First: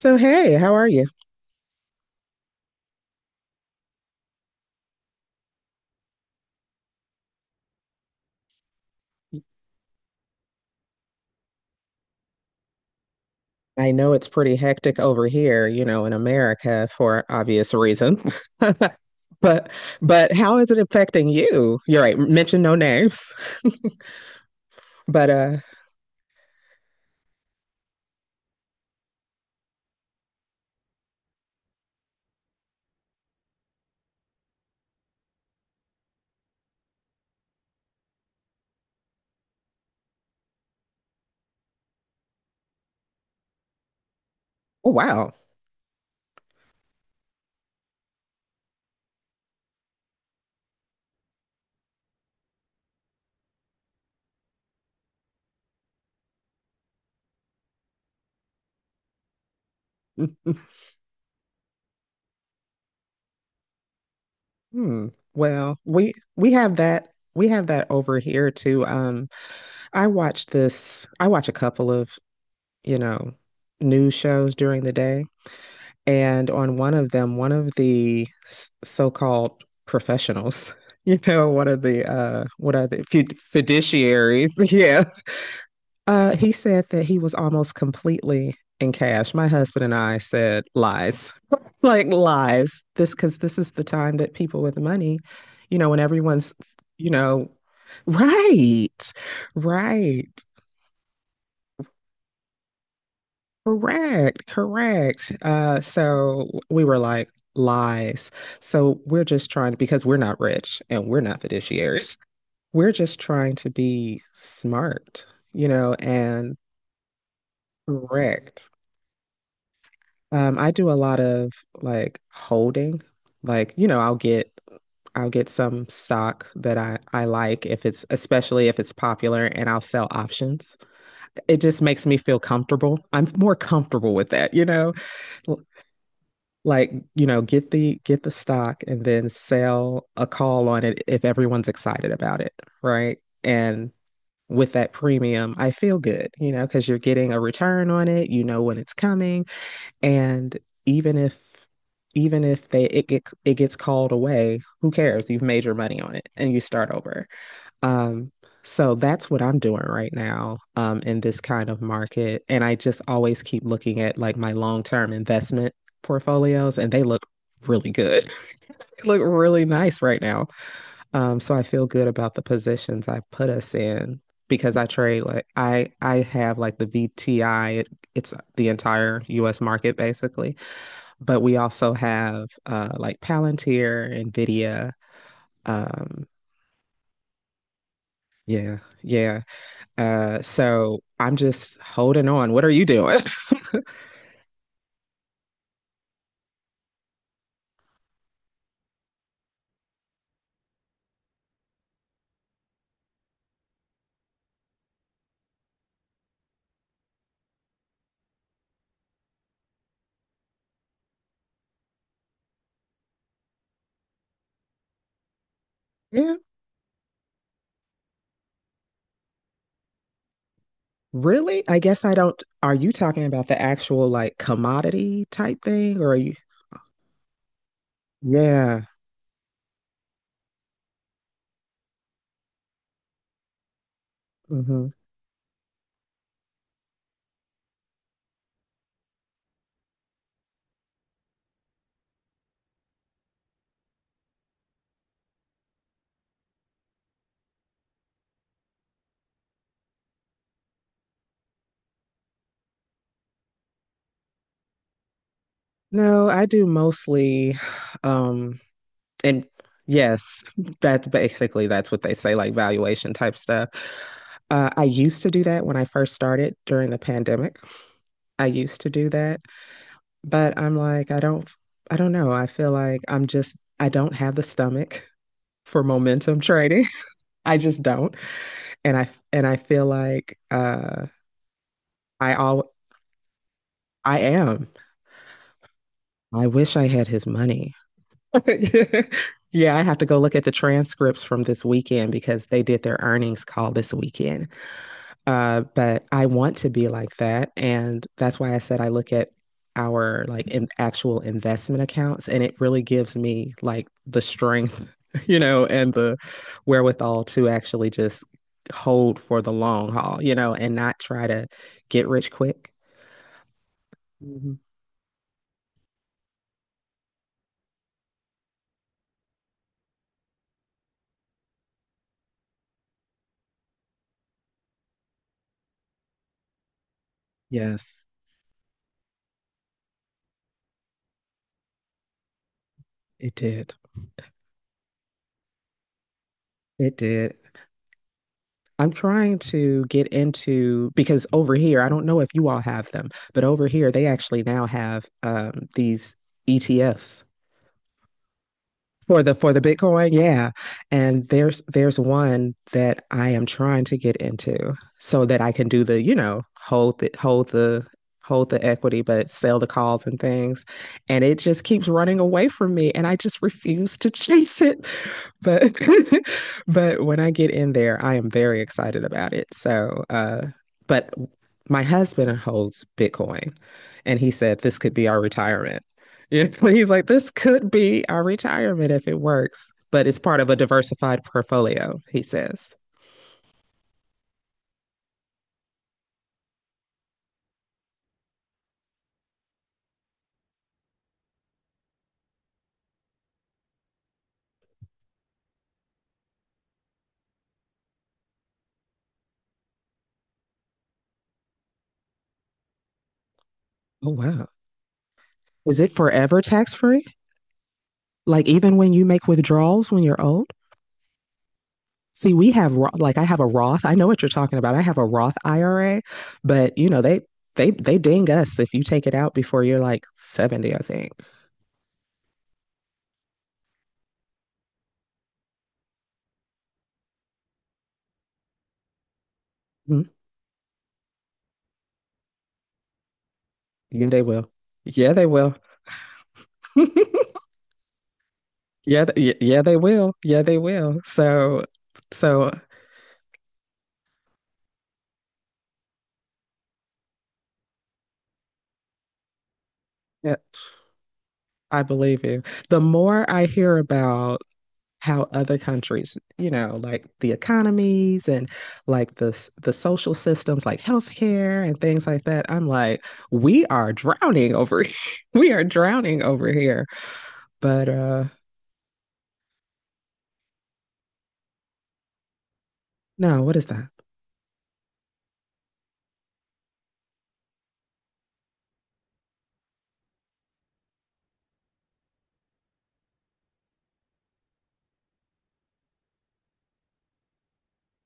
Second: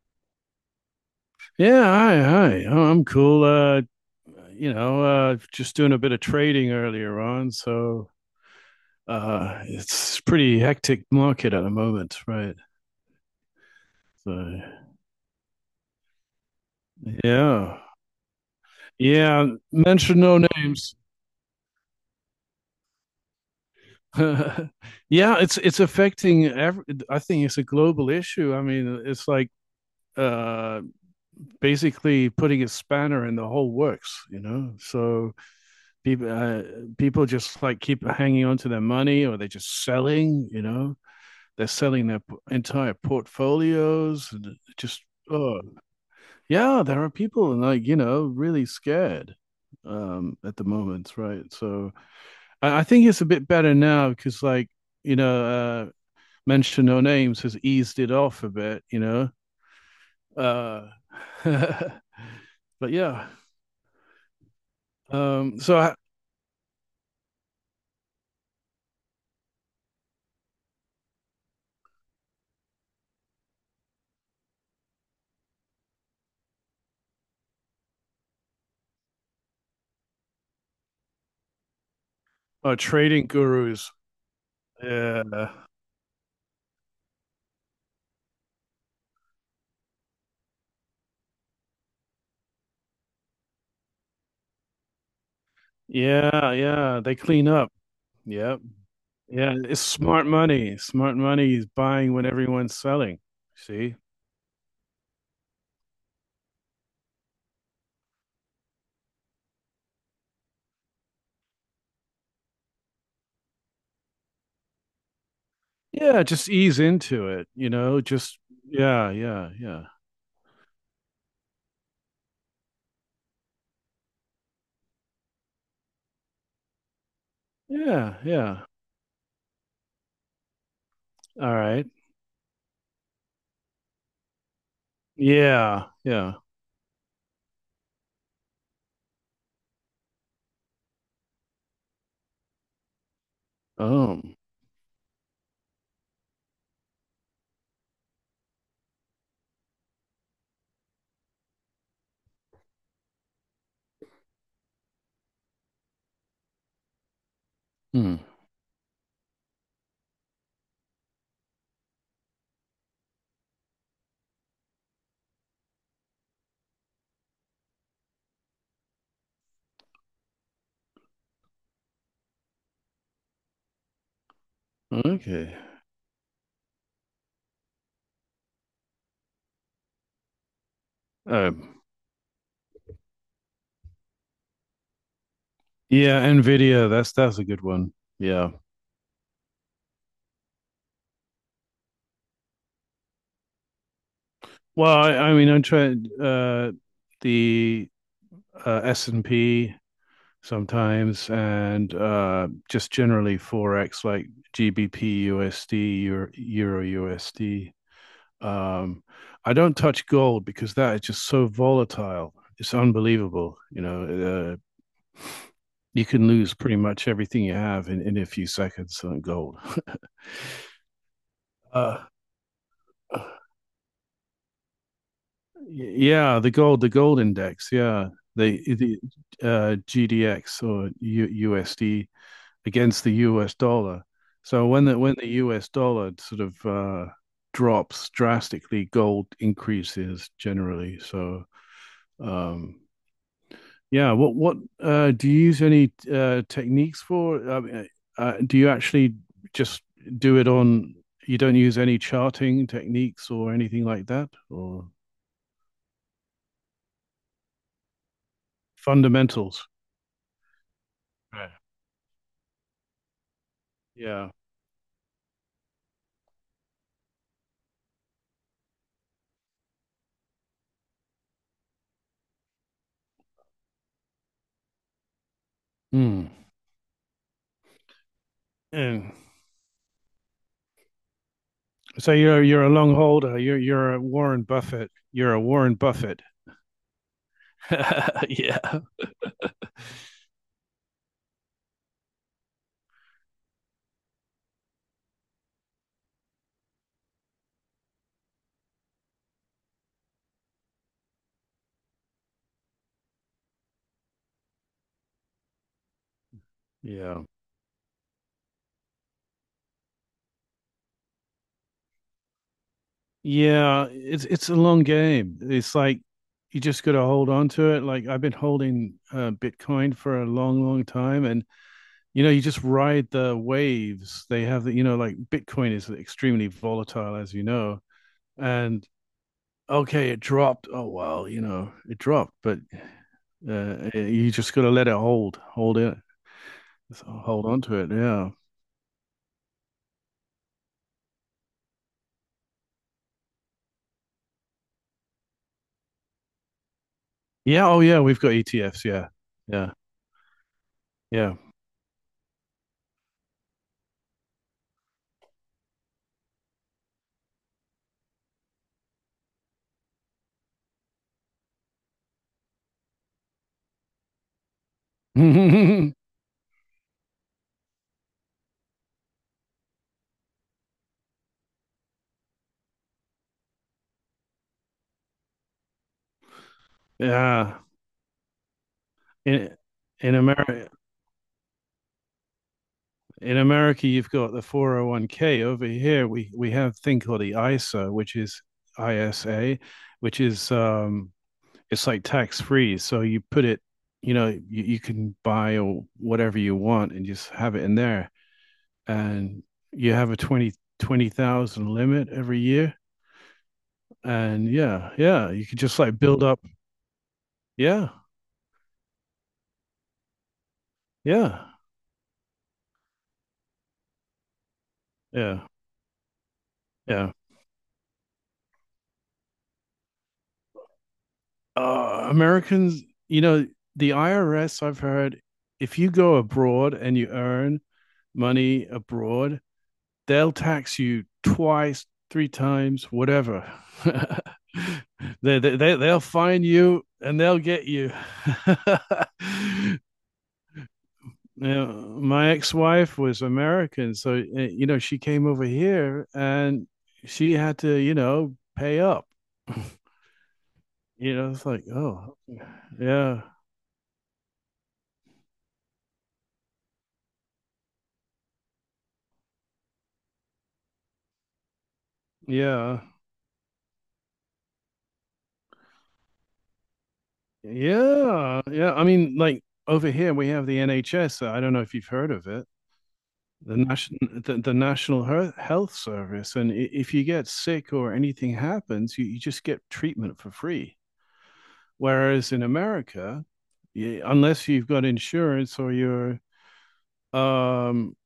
So, hey, how are you? Yeah, hi, hi. Oh, I'm cool. Just doing a bit of trading earlier on, so it's pretty hectic market at the moment, right? I know it's So, pretty hectic over here, you know, in America for obvious yeah, reason. yeah. But Mention but no how is it names. affecting you? You're right, mention no names. But Yeah, it's affecting I think it's a global issue. I mean, it's like uh basically putting a spanner in the whole works, you know? So people uh, people just like keep hanging on to their money, or they're just selling, you know? They're selling their entire portfolios, and it oh, just wow. oh, yeah, there are people, like, really scared at the moment, right? So I think it's a bit better now, because, like, you know uh mention no names has eased it off a bit, Uh but yeah. Hmm. Um Well, so I, we have that over here too. I watch this I watch a couple of, you know, news shows during the day. And on one of them, one of the so-called professionals, you know, one of the what oh, are the trading gurus. fiduciaries, yeah. Yeah. He said that he was almost completely in cash. My husband and I said lies. Like lies. This, because this is the time that people with money, you know, when everyone's, Yeah, yeah, you they know, clean up. Yeah. right. Yeah, it's smart Right. money. Smart money is buying when everyone's selling. See? Correct, correct. So we were like lies. So we're just trying to, because we're not rich and we're not fiduciaries. We're just trying to be smart, you know, Yeah, just and ease into it, just, correct. yeah, yeah, yeah. I do a lot of like holding, like, you know, I'll get some stock that I like, if it's Yeah, yeah. especially if it's popular, and I'll sell options. All It just right. makes me feel comfortable. I'm more comfortable with that, you know? Yeah, yeah. Like, you know, get the stock and then sell a call on it if everyone's excited about it, right? And Oh. with that premium, I feel good, you know, because you're getting a return on it, you know when it's coming, and even if even if they it, it it gets called away, who cares? You've made your money on it and you start over. Hmm. Um, so that's what I'm doing right now, in this kind of market. And I just always keep looking at like my long-term investment portfolios, and they look really good. They look really nice right now. So I feel good about the positions I put us in, because I trade like Okay. I have like the VTI, it's the entire US market basically, but we Um also have like Palantir, Nvidia, yeah, um, Nvidia, that's a good one. Yeah. yeah. Yeah, uh, so I'm just holding on. What are you doing? Well, I mean, I'm trying the S&P sometimes, and just generally forex, like GBP USD, Euro, USD. Um, I don't touch gold because that is just so volatile. It's unbelievable. You can Yeah, lose pretty much everything you have in a few seconds on gold. really? I guess uh, I don't. Are you talking about the actual like commodity type thing, or are you? yeah, the gold index. Yeah, the Yeah. the uh, GDX or USD against the US dollar. So when Hmm. the US dollar sort of drops drastically, gold increases generally. So um, yeah, what do you use any techniques for? I mean, do you actually just do it on? You don't use any charting techniques or anything like that, or No, I do mostly, um, and fundamentals. yes, that's Right. basically that's what they say, like valuation type stuff. Yeah. I used to do that when I first started during the pandemic. I used to do that, but I'm like, I don't know. I feel like I don't have the stomach for Hmm. momentum trading. I just don't. And And I feel like so I you're a all long holder. You're a I Warren am. Buffett. You're a Warren Buffett. I wish I had his money. yeah, I have to go look at the transcripts from this weekend because they did their earnings call this weekend. But I want to be like that. And that's why I said I look at our like in actual investment accounts, and it really gives me like the strength, you know, and the Yeah. wherewithal to actually just hold for the long haul, you know, and not try to get rich quick. Yeah, it's a Mhm. long game. It's like you just got to hold on to it. Like I've been holding Bitcoin for a long, long time, and you just ride the waves. They have like, Bitcoin is extremely volatile, as you know. Yes, And okay, it dropped. Oh well, it dropped, but it did. You just got to let it hold it, It so did. hold on to it. Yeah. I'm trying to get into, because over here, I don't know if you all have them, but over here they actually now have these ETFs Yeah. Oh yeah, we've got ETFs. Yeah. for the for the Yeah. Bitcoin, yeah. And Yeah. there's one that I am trying to get into so that I can do the, you know, hold the equity but sell the calls and things. And it just keeps running away from me and I just refuse to chase it. But but when I get in there, I am very excited about it. So, but my husband holds Bitcoin and he said this could be our retirement. Yeah, he's like, this Yeah. could be our retirement if it In works, but in it's part of a America diversified portfolio, he says. in America you've got the 401(k). Over here we have a thing called the ISA, which is ISA, which is, it's like tax free. So you put it, you can buy or whatever you want and just have it in there. And you have a twenty thousand limit every year. Oh, wow. And yeah, yeah, you could just Is it like build forever up. tax free? Yeah. Like even when you make withdrawals when you're old? Yeah. See, we have like I have a Roth. I know what you're talking about. I have a Roth Yeah. IRA, but you know Yeah. they they ding us if you take it out before you're like 70, I think. Americans, you know, the IRS, I've heard, if you go abroad and you earn money abroad, Mhm. they'll tax you twice, three times, whatever. Yeah, they will. Yeah, they will. They'll find you, and they'll get you. Yeah, yeah, they will. Yeah, they will. So Now, my so ex-wife was American, so she came over here, and she had to, pay up. yeah, You know, it's like, I oh, believe you. The yeah, more I hear about how other countries, you know, like the economies and like the the social systems, like healthcare and things like that. I'm yeah. like, we are drowning over here. We are drowning over here. But Yeah, yeah. I mean, like, over here we have the NHS. I don't know if you've heard of it, no, what the is that? national, the National Health Service. And if you get sick or anything happens, you just get treatment for free. Whereas in America, unless you've got insurance or um,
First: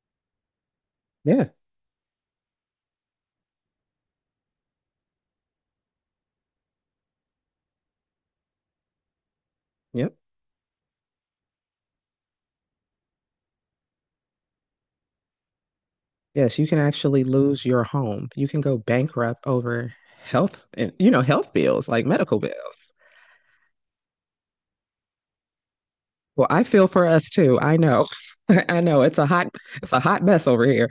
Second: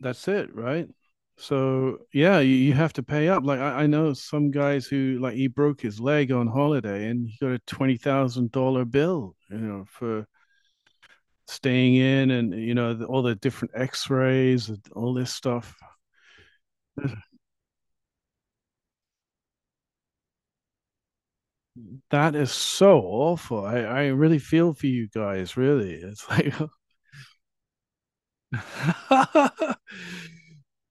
that's it, right? Yeah. So yeah, you have to pay up. Like, I know some guys who, like, he broke his leg on holiday and he got a $20,000 bill, Yep. for staying in, and, all the different x-rays and all this stuff. Yes, you can actually lose your home. You can go bankrupt over health and you know, health bills, like That medical is bills. so awful. I really feel for you guys. Really, it's Well, like, I feel for us too. I know. I know it's a hot mess over here.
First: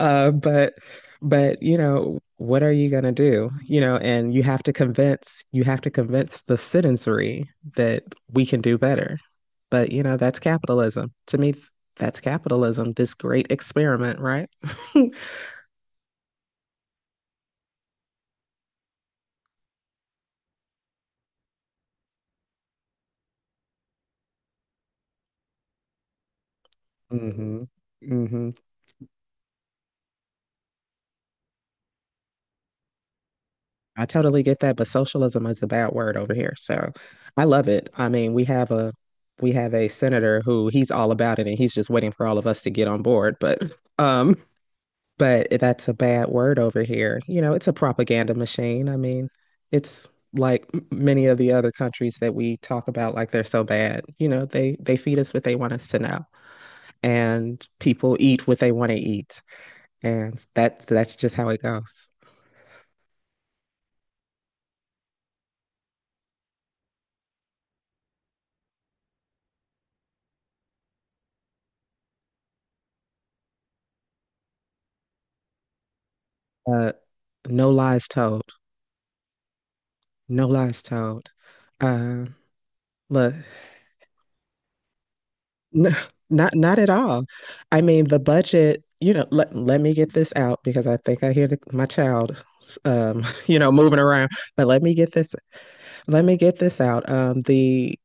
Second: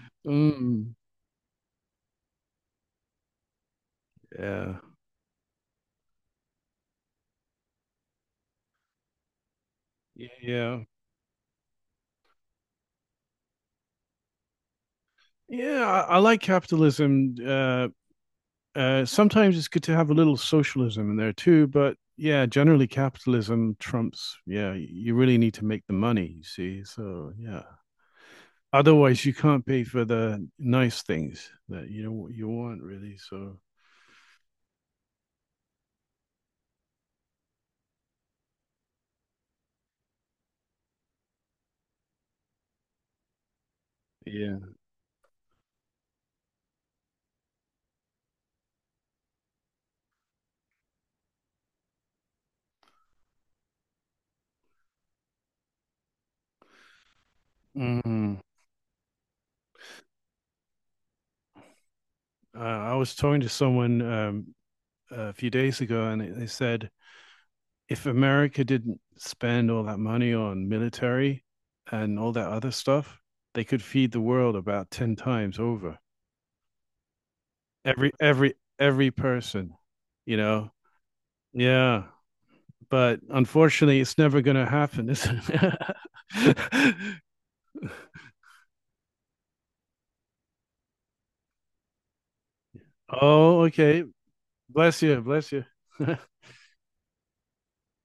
Uh, but mm, but you know, what are you gonna do? You know, and you have to yeah, convince the citizenry that we can do better. But you know, yeah, that's yeah, capitalism. To me, that's capitalism, this great experiment, right? yeah. I like capitalism. Sometimes it's good to have a little socialism in there too, but yeah, generally capitalism trumps. Yeah, you really need to make the money, you see, so yeah. hmm. Hmm. Otherwise, you can't pay for the nice things that, you know, you want, really. So I totally get that, but socialism is a bad word over here. So I love it. I mean, we have a senator who he's all about it and he's just waiting for all of us to get on board, um yeah. but that's a bad word over here. You know, it's a propaganda machine. I mean, it's like many of the other countries that we talk about, like they're so bad. You know, they feed us what they want us to know and people Mm. eat what they want to eat. And that's just how it goes. I was talking to someone, a few days ago, and they said if America didn't spend all that money on military and all that other stuff, they could feed the world about ten times over. Uh, no lies Every told. every every person, you No know. lies told. Yeah, Uh, but look, unfortunately, it's never going to happen, is not no, not at it? all. I mean, the budget, you know, let me get this out because I think I hear the, my child you Oh, know, moving okay. around. But Bless you. Bless you. let me get this out.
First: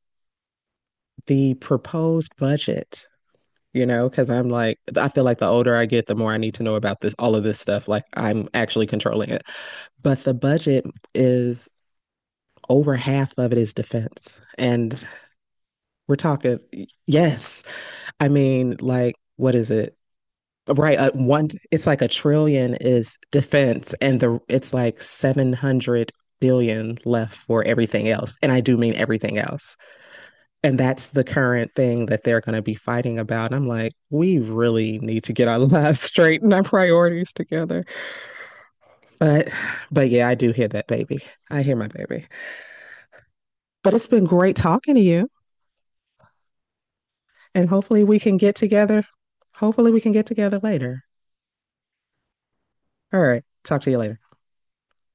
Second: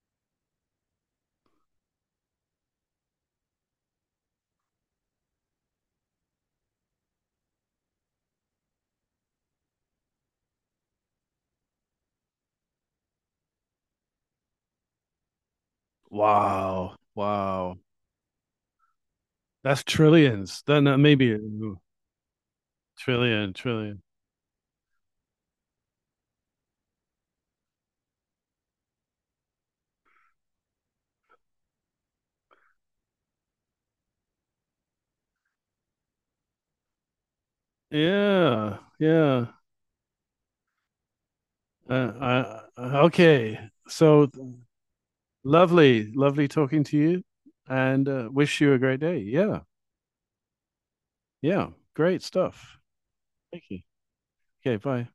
The proposed budget, you know, because I'm like I feel like the older I get, the more I need to know about this all of this stuff. Like I'm actually controlling it. But the budget is over half of it is defense. And we're talking, Wow. yes. Wow. I mean, like, what is That's it? trillions. Then Right, maybe, one. ooh, It's like a trillion is trillion, defense, trillion. and the it's like 700 billion left for everything else, and I do mean everything else. And that's the current thing that they're going to be fighting about. And I'm like, we really need to get our lives straight and our priorities together. Yeah. Yeah. But, but yeah, I do hear that baby. I hear my Uh, baby. I, I- okay. But it's been So great talking to you, lovely, lovely talking to you, and hopefully and we can get wish you a great together. day. Yeah. Hopefully we can get together later. Yeah. Great stuff. All right, Thank you. talk to you later. Okay. Bye.